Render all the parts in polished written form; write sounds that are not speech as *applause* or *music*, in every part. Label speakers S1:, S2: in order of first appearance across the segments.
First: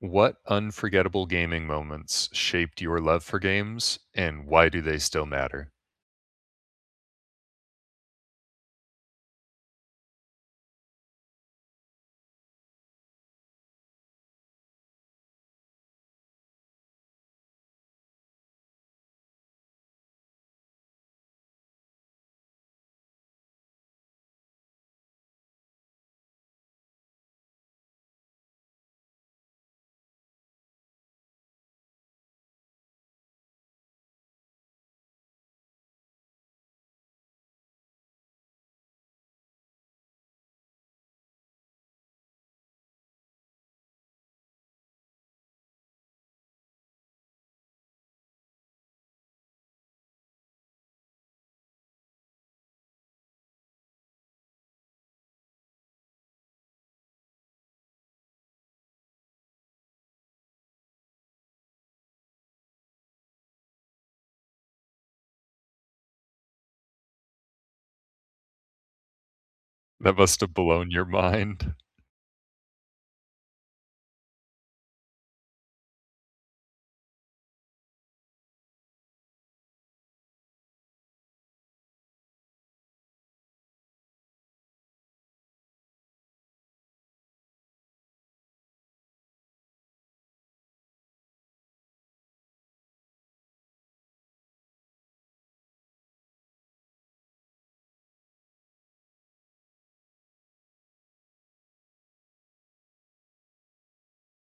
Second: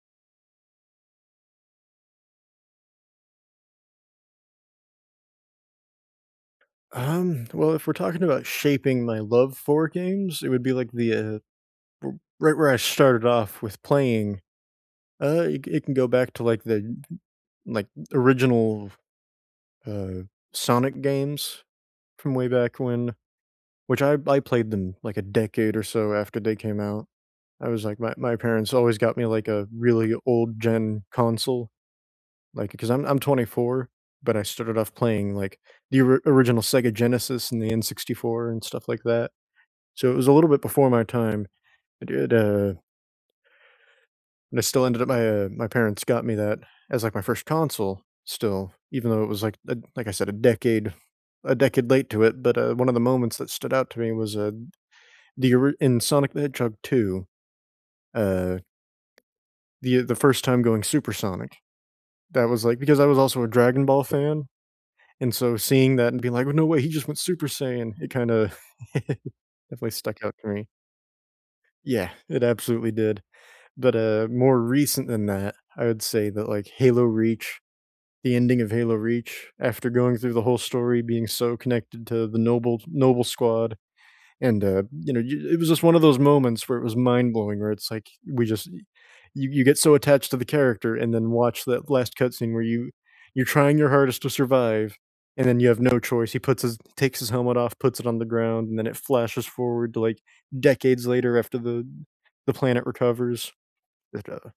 S1: What unforgettable gaming moments shaped your love for games, and why do they still matter?
S2: Well, if we're talking about shaping my love for games, it would be like the right where I started off with playing. It can go back to like the like original uh Sonic games from way back when, which I played them like a decade or so after they came out. I was like my parents always got me like a really old gen console, like because I'm 24, but I started off playing like original Sega Genesis and the N64 and stuff like that. So it was a little bit before my time. I did, and I still ended up my parents got me that as like my first console still, even though it was like like I said, a decade late to it. But one of the moments that stood out to me was in Sonic the Hedgehog two, uh, the first time going supersonic. That was like because I was also a Dragon Ball fan, and so seeing that and being like, well, no way, he just went Super Saiyan. It kind of *laughs* definitely
S1: That
S2: stuck out
S1: must
S2: to
S1: have
S2: me.
S1: blown your *laughs* mind.
S2: Yeah, it absolutely did. But, more recent than that, I would say that, like, Halo Reach, the ending of Halo Reach, after going through the whole story, being so connected to the Noble Squad, and, you know, you it was just one of those moments where it was mind-blowing, where it's like, we just you you get so attached to the character and then watch that last cutscene where you're trying your hardest to survive, and then you have no choice. He puts his takes his helmet off, puts it on the ground, and then it flashes forward to, like, decades later after the planet recovers. It, uh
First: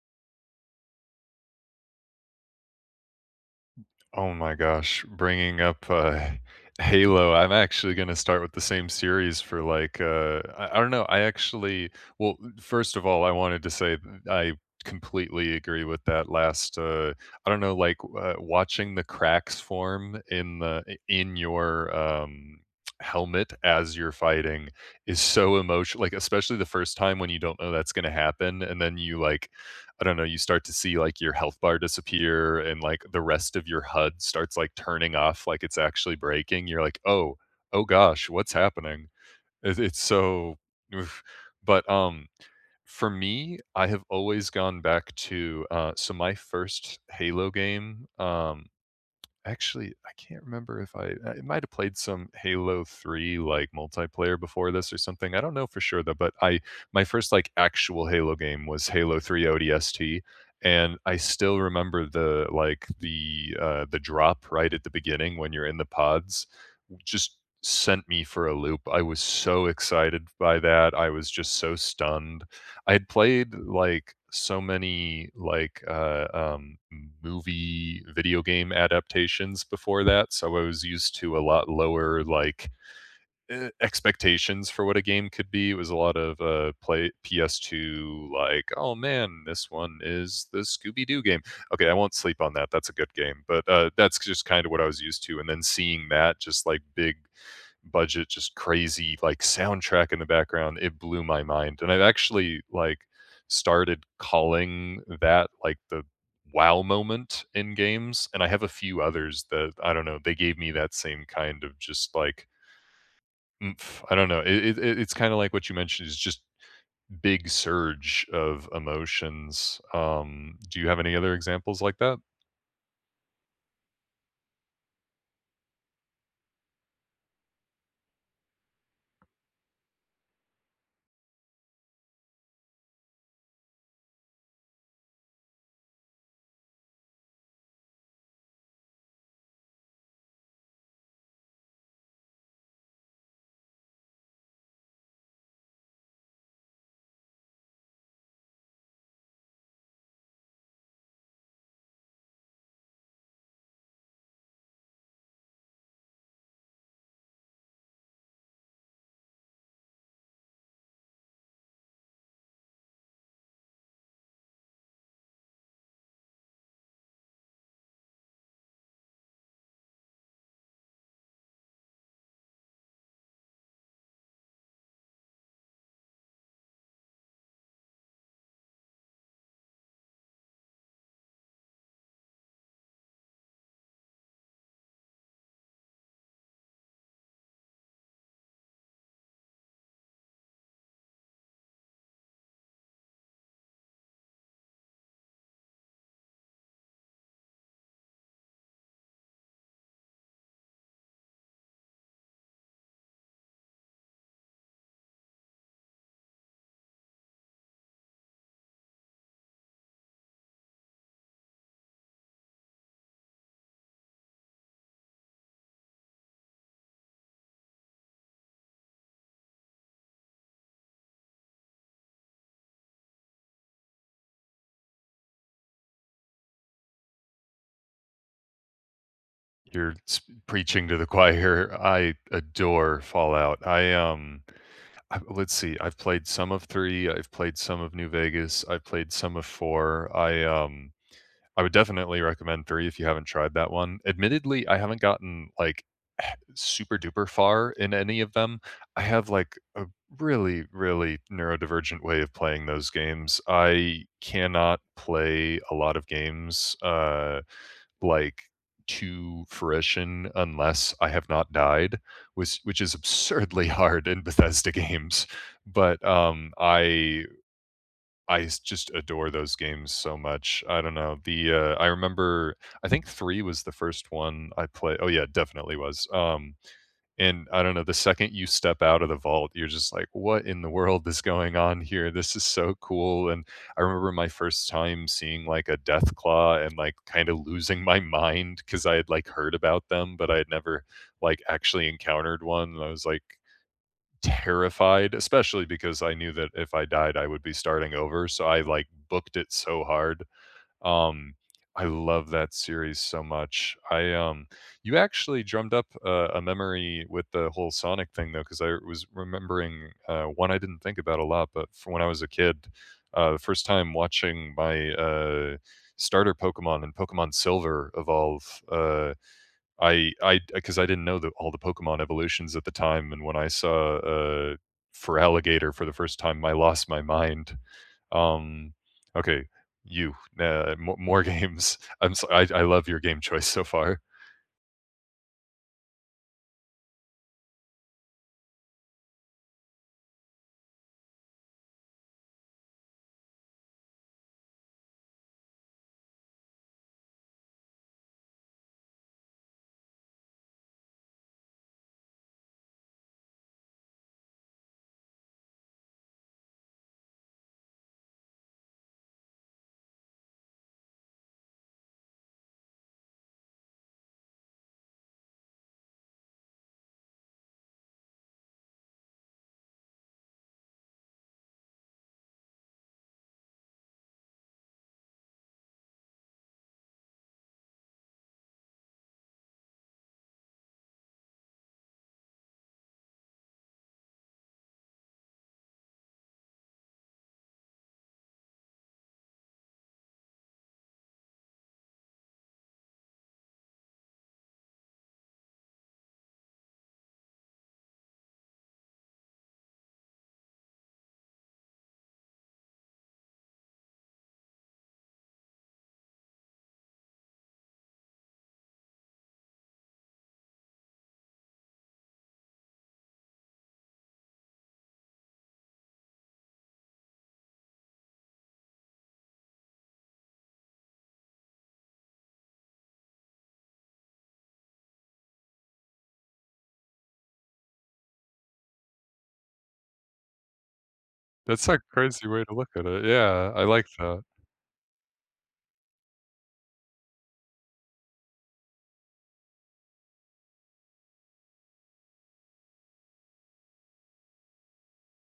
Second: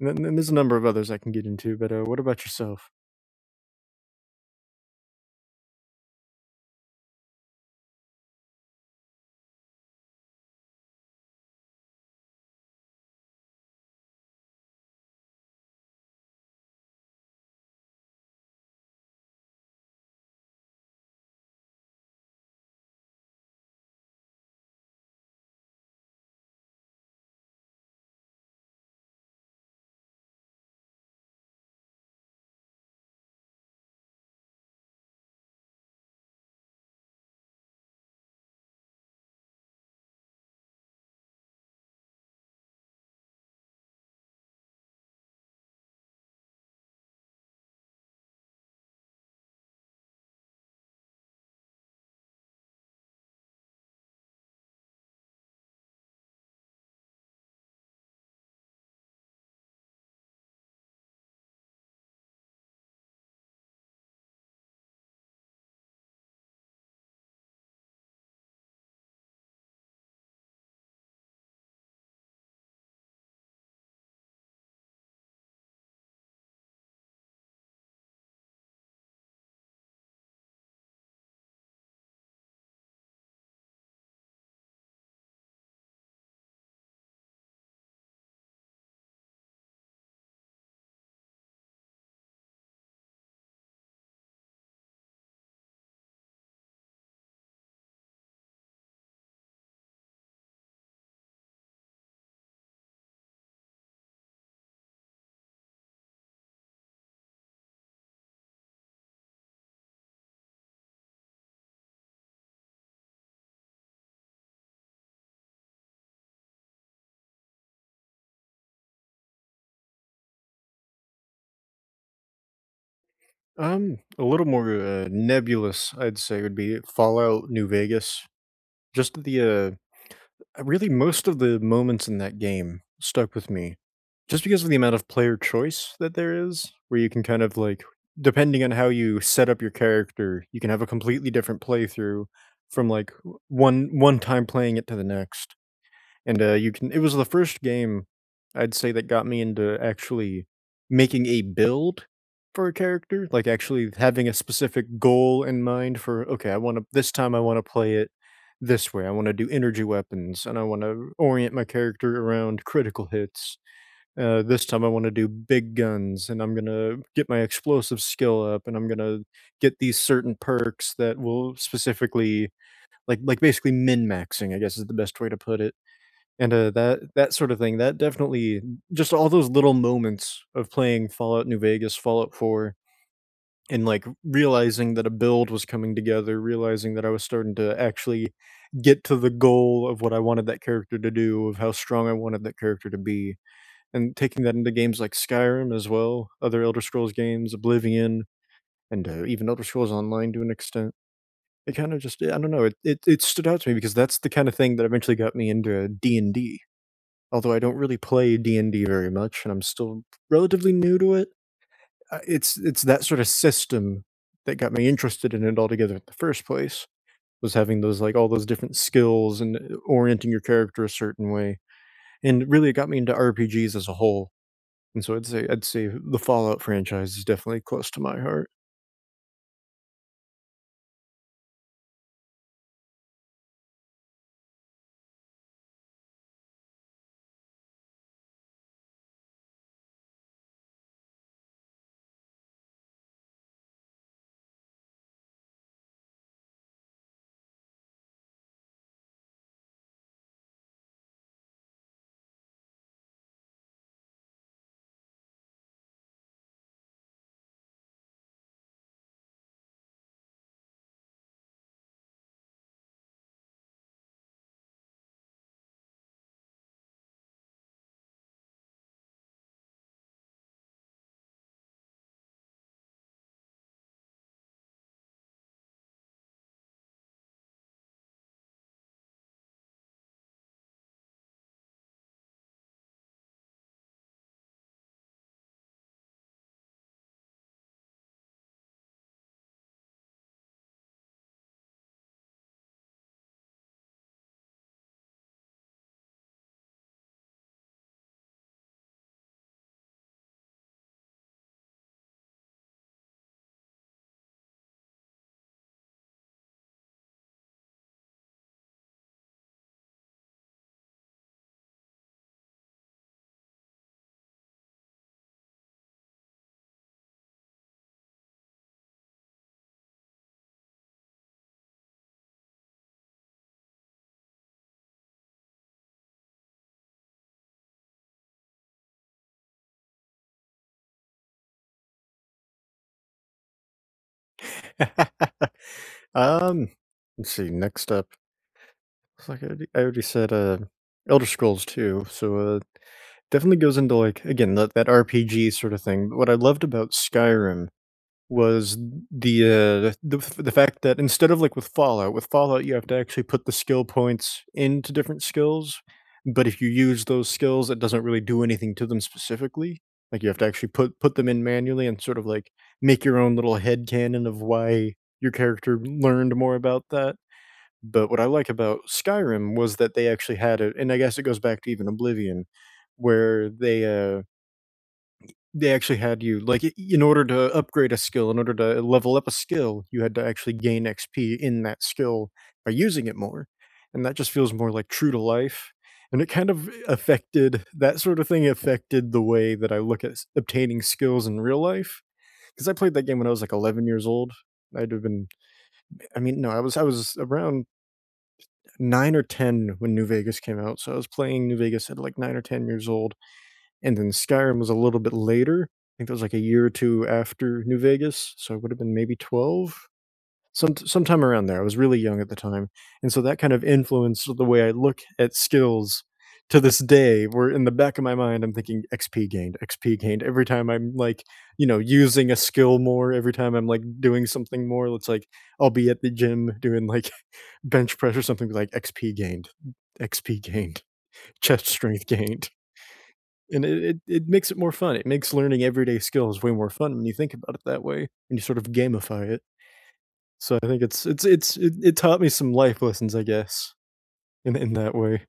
S2: and then and there's a number of others I can get into, but, what about yourself?
S1: Oh my gosh, bringing up, *laughs* Halo, I'm actually gonna start with the same series for, like, I don't know, I, first of all, I wanted to say th I completely agree with that last. I don't know, watching the cracks form in the in your, helmet as you're fighting is so emotional. Like, especially the first time when you don't know that's gonna happen, and then you, like, I don't know, you start to see, like, your health bar disappear and, like, the rest of your HUD starts, like, turning off like it's actually breaking. You're like, "Oh, oh gosh, what's happening?" It's so oof. But, um, for me, I have always gone back to, so my first Halo game, actually, I can't remember if I might've played some Halo 3, like, multiplayer before this or something, I don't know for sure, though, but I my first, like, actual Halo game was Halo 3 ODST, and I still remember the drop right at the beginning when you're in the pods, just sent me for a loop. I was so excited by that. I was just so stunned. I had played, like, so many, like, movie video game adaptations before that, so I was used to a lot lower, like, eh, expectations for what a game could be. It was a lot of, play PS2, like, "Oh, man, this one is the Scooby-Doo game." Okay, I won't sleep on that, that's a good game, but that's just kinda what I was used to, and then seeing that just, like, big budget, just crazy, like, soundtrack in the background, it blew my mind, and I've actually, like, started calling that, like, the wow moment in games, and I have a few others that, I don't know, they gave me that same kind of just, like, oomph, I don't know, it's kinda like what you mentioned, is just big surge of emotions. Do you have any other examples like that?
S2: A little more, nebulous, I'd say, would be Fallout New Vegas. Just most of the moments in that game stuck with me just because of the amount of player choice that there is, where you can kind of, depending on how you set up your character, you can have a completely different playthrough from, like, one time playing it to the next. And, you can it was the first game I'd say that got me into actually making a build for a character, like, actually having a specific goal in mind for, "Okay, I wanna this time I wanna play it this way. I wanna do energy weapons, and I wanna orient my character around critical hits. This time I wanna do big guns, and I'm gonna get my explosive skill up, and I'm gonna get these certain perks that will specifically," basically min-maxing, I guess, is the best way to put it. And, that sort of thing, that definitely just all those little moments of playing Fallout New Vegas, Fallout 4, and, like, realizing that a build was coming together, realizing that I was starting to actually get to the goal of what I wanted that character to do, of how strong I wanted that character to be, and taking that into games like Skyrim as well, other Elder Scrolls games, Oblivion, and, even Elder Scrolls Online to an extent. It kinda just I don't know, it stood out to me because that's the kinda thing that eventually got me into D&D, although I don't really play D&D very much and I'm still relatively new to it. It's that sort of system that got me interested in it altogether in the first place, was having those like all those different skills and orienting your character a certain way. And really it got me into RPGs as a whole. And so I'd say the Fallout franchise is definitely close to my heart.
S1: You're s Preaching to the *laughs* choir, I adore Fallout. I let's see, I've played some of 3, I've played some of New Vegas, I've played some of 4. I would definitely recommend 3 if you haven't tried that one. Admittedly, I haven't gotten, like, *sighs* super duper far in any of them. I have, like, a really, really neurodivergent way of playing those games. I cannot play a lot of games, like to fruition unless I have not died, which is absurdly *laughs* hard in Bethesda games. But I s- just adore those games so much. I don't know. The I remember I think three was the first one I played. Oh yeah, definitely was. And I don't know, the second you step out of the vault, you're just like, "What in the world is going on here? This is so cool." And I remember my first time seeing, like, a Deathclaw and, like, kinda losing my mind because I had, like, heard about them, but I had never, like, actually encountered one, and I was, like, terrified, especially because I knew that if I died, I would be starting over, so I, like, booked it so hard. Um, I love that series so much. I You actually drummed up a memory with the whole Sonic thing though, because I was remembering one I didn't think about a lot, but from when I was a kid, the first time watching my starter Pokemon and Pokemon Silver evolve, uh, I because I didn't know the, all the Pokemon evolutions at the time, and when I saw for alligator for the first time, I lost my mind. Um, okay, you, mo more games. *laughs* I'm so I love your game choice so far.
S2: *laughs* um let's see, next up. It's like I already said Elder Scrolls 2, so definitely goes into like again that RPG sort of thing. But what I loved about Skyrim was the fact that instead of like with Fallout you have to actually put the skill points into different skills, but if you use those skills, it doesn't really do anything to them specifically. Like you have to actually put them in manually and sort of like make your own little head canon of why your character learned more about that. But what I like about Skyrim was that they actually had it, and I guess it goes back to even Oblivion, where they actually had you in order to upgrade a skill, in order to level up a skill, you had to actually gain XP in that skill by using it more, and that just feels more like true to life. And it kind of affected that sort of thing affected the way that I look at obtaining skills in real life because I played that game when I was like 11 years old. I'd have been, I mean, no, I was around 9 or 10 when New Vegas came out, so I was playing New Vegas at, like, 9 or 10 years old, and then Skyrim was a little bit later. I think that was, like, a year or 2 after New Vegas, so I would've been maybe 12? Sometime around there, I was really young at the time, and so that kind of influenced the way I look at skills to this day, where in the back of my mind, I'm thinking, "XP gained, XP gained." Every time I'm, like, you know, using a skill more, every time I'm, like, doing something more, it's like, I'll be at the gym doing, like, bench press or something, be like XP gained, XP gained, *laughs*
S1: That's
S2: chest
S1: a
S2: strength
S1: crazy way
S2: gained.
S1: to look at it. Yeah, I
S2: And it,
S1: like
S2: it,
S1: that.
S2: it makes it more fun. It makes learning everyday skills way more fun when you think about it that way and you sort of gamify it. So I think it taught me some life lessons, I guess, in that way.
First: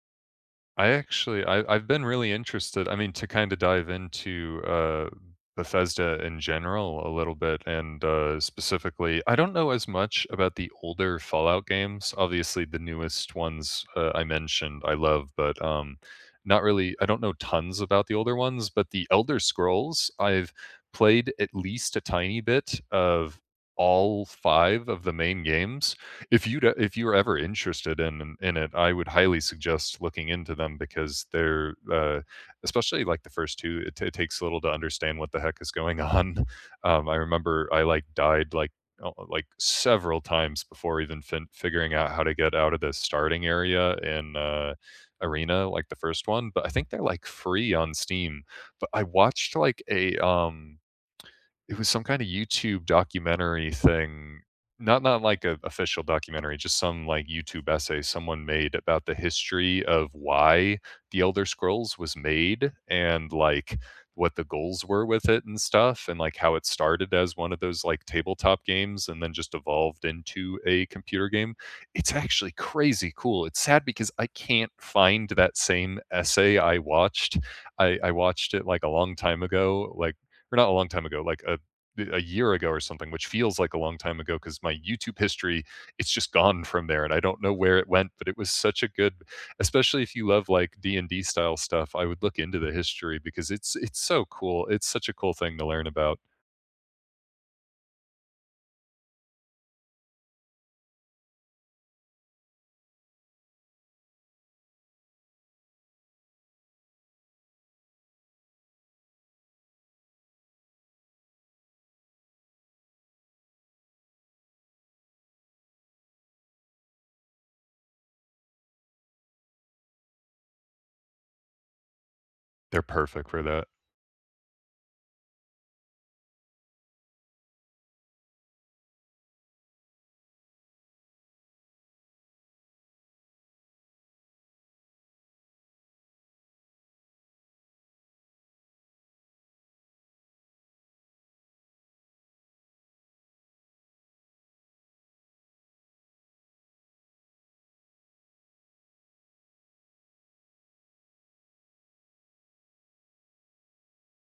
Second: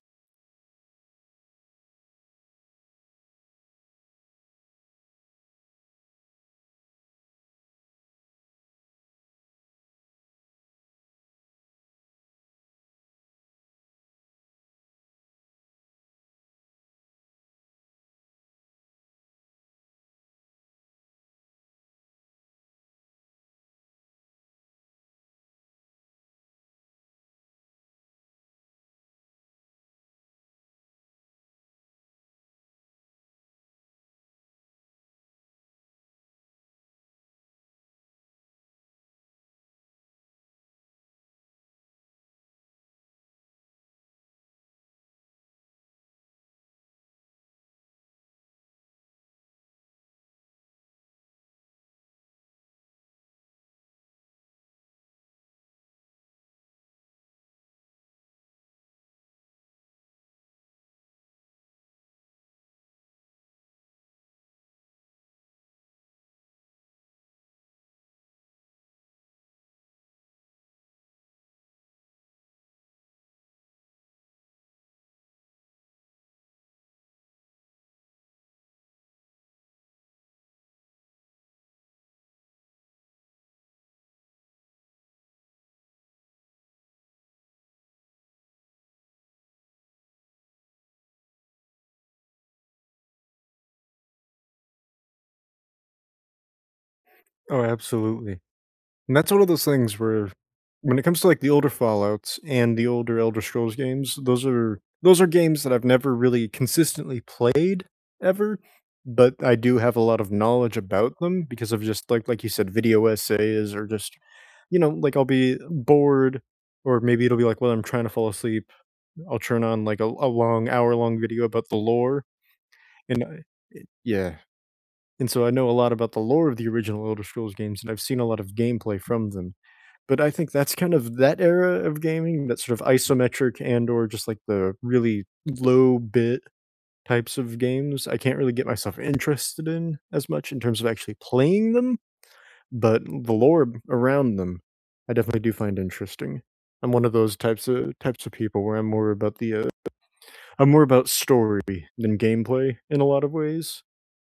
S1: I've been really interested, I mean, to kinda dive into, Bethesda in general a little bit and, specifically I don't know as much about the older Fallout games. Obviously, the newest ones, I mentioned I love, but not really I don't know tons about the older ones, but the Elder Scrolls, I've played at least a tiny bit of all 5 of the main games, if you if you're ever interested in it, I would highly suggest looking into them because especially, like, the first 2, it takes a little to understand what the heck is going *laughs* on. I remember I, like, died, like, several times before even fin figuring out how to get out of the starting area in, Arena, like the first one, but I think they're, like, free on Steam. But I watched, like, it was some kinda YouTube documentary thing, not like a official documentary, just some, like, YouTube essay someone made about the history of why The Elder Scrolls was made and, like, what the goals were with it and stuff, and, like, how it started as one of those, like, tabletop games and then just evolved into a computer game. It's actually crazy cool. It's sad because I can't find that same essay I watched. I watched it, like, a long time ago, or not a long time ago, like, a year ago or something, which feels like a long time ago because my YouTube history, it's just gone from there, and I don't know where it went. But it was such a good, especially if you love like D and D style stuff. I would look into the history because it's so cool. It's such a cool thing to learn about.
S2: Oh, absolutely. And that's one of those things where when it comes to like the older Fallouts and the older Elder Scrolls games, those are games that I've never really consistently played ever, but I do have a lot of knowledge about them because of just like you said, video essays or just you know, like I'll be bored or maybe it'll be like, well, I'm trying to fall asleep. I'll turn on like a long hour long video about the lore
S1: They're
S2: and
S1: perfect for that.
S2: yeah. And so I know a lot about the lore of the original Elder Scrolls games and I've seen a lot of gameplay from them, but I think that's kind of that era of gaming, that sort of isometric and or just like the really low bit types of games, I can't really get myself interested in as much in terms of actually playing them, but the lore around them, I definitely do find interesting. I'm one of those types of people where I'm more about story than gameplay in a lot of ways.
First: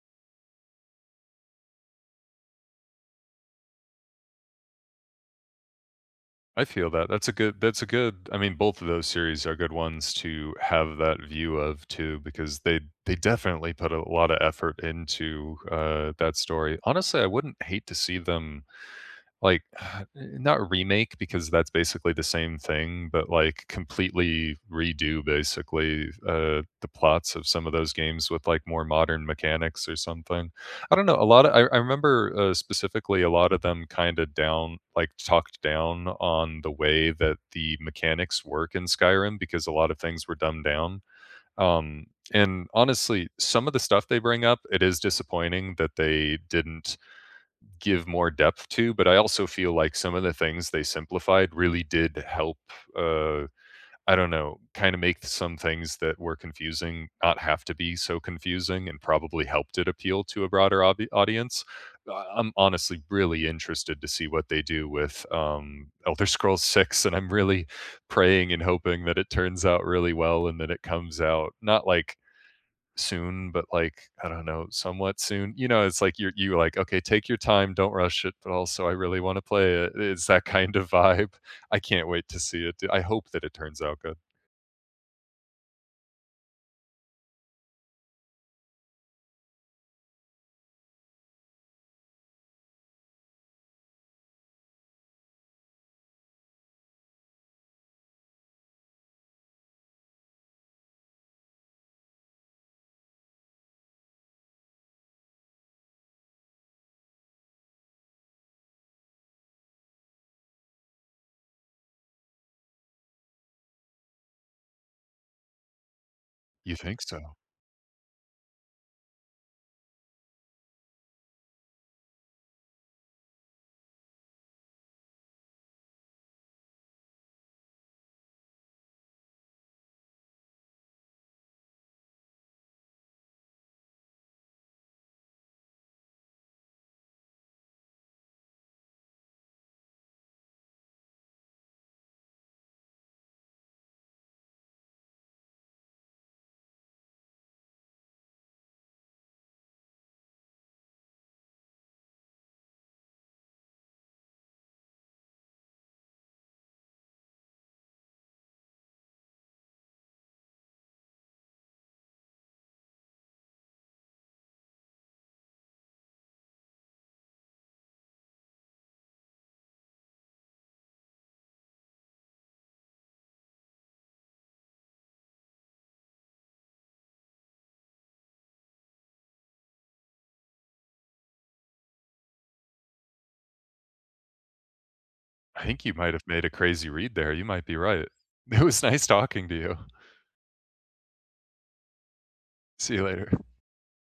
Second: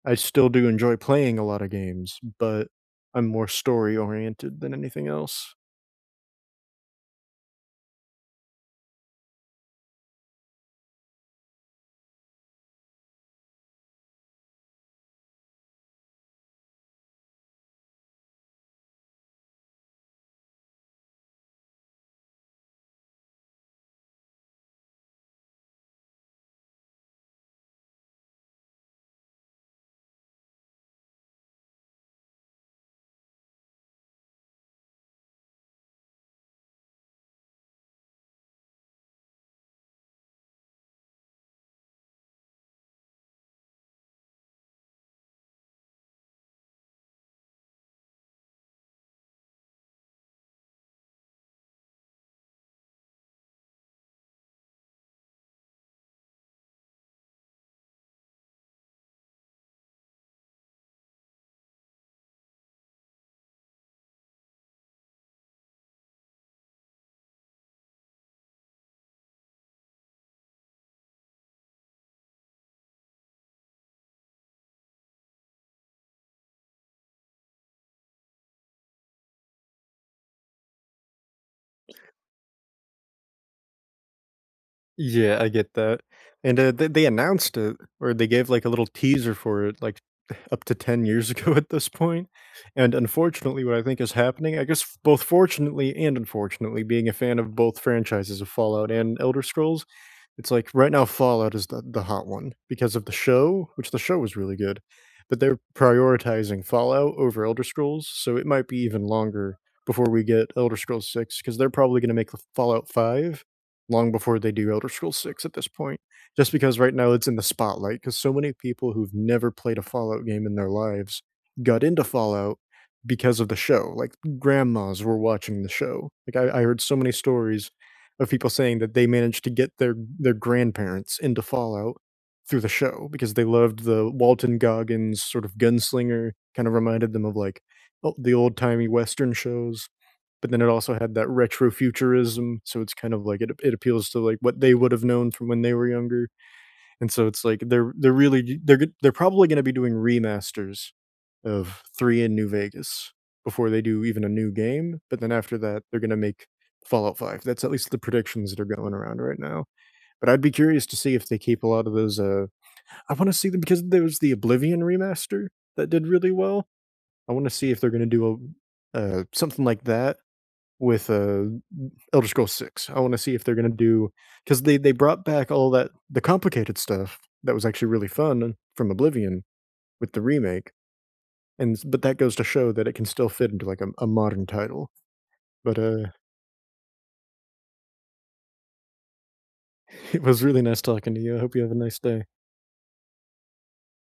S2: I still do enjoy playing a lot of games, but I'm more story oriented than anything else.
S1: I feel that. That's a good I mean both of those series are good ones to have that view of too because they definitely put a lot of effort into that story. Honestly, I wouldn't hate to see them like, *sighs* not remake because that's basically the same thing, but, like, completely redo basically, the plots of some of those games with, like, more modern mechanics or something. I don't know, a lotta I remember, specifically a lot of them talked down on the way that the mechanics work in Skyrim because a lot of things were dumbed down. Um, and honestly, some of the stuff they bring up, it is disappointing that they didn't give more depth to, but I also feel like some of the things they simplified really did help, uh, I don't know, kind of make some things that were confusing not have to be so confusing and probably helped it appeal to a audience. I'm honestly really interested to see what they do with Elder Scrolls 6, and I'm really praying and hoping that it turns out really well and that it comes out not like soon, but like, I don't know, somewhat soon. You know, it's like you like, okay, take your time, don't rush it, but also I really want to play it. It's that kind of vibe. *laughs* I can't wait to see it. I hope that it turns out good.
S2: Yeah, I get that, and, they announced it, or they gave, like, a little teaser for it, like, *laughs* up to 10 years *laughs* ago at this point. And unfortunately, what I think is happening, I guess both fortunately and unfortunately, being a fan of both franchises of Fallout and Elder Scrolls, it's like right now Fallout is the hot one because of the show, which the show was really good, but they're prioritizing Fallout over Elder Scrolls, so it might be even longer before we get Elder Scrolls Six, because 'cause they're probably gonna make Fallout 5 long before they do Elder Scrolls 6 at this point, just
S1: You
S2: because right
S1: think
S2: now
S1: so?
S2: it's in the spotlight because so many people who've never played a Fallout game in their lives got into Fallout because of the show, like grandmas were watching the show. Like I heard so many stories of people saying that they managed to get their grandparents into Fallout through the show because they loved the Walton Goggins sort of gunslinger, kind of reminded them of like the old timey Western shows. But then it also had that retro futurism, so it's kind of like it appeals to like what they would have known from when they were younger, and so it's like they're really they're g- they're probably going to be doing remasters of three in New Vegas before they do even a new game. But then after that, they're going to make Fallout 5. That's at least the predictions that are going around right now. But I'd be curious to see if they keep a lot of those. I want to see them because there was the Oblivion remaster that did really well. I want to see if they're going to do a something like that with Elder Scrolls 6. I want to see if they're going to do because they brought back all that the complicated stuff that was actually really fun from Oblivion with the remake, and s but that goes to show that it can still fit into, like, a modern title.
S1: I
S2: But,
S1: think you might have made a crazy read there. You might be right. *laughs* It was nice talking to you.
S2: *laughs* it was really nice talking to you. I hope you have a nice day.
S1: See you later.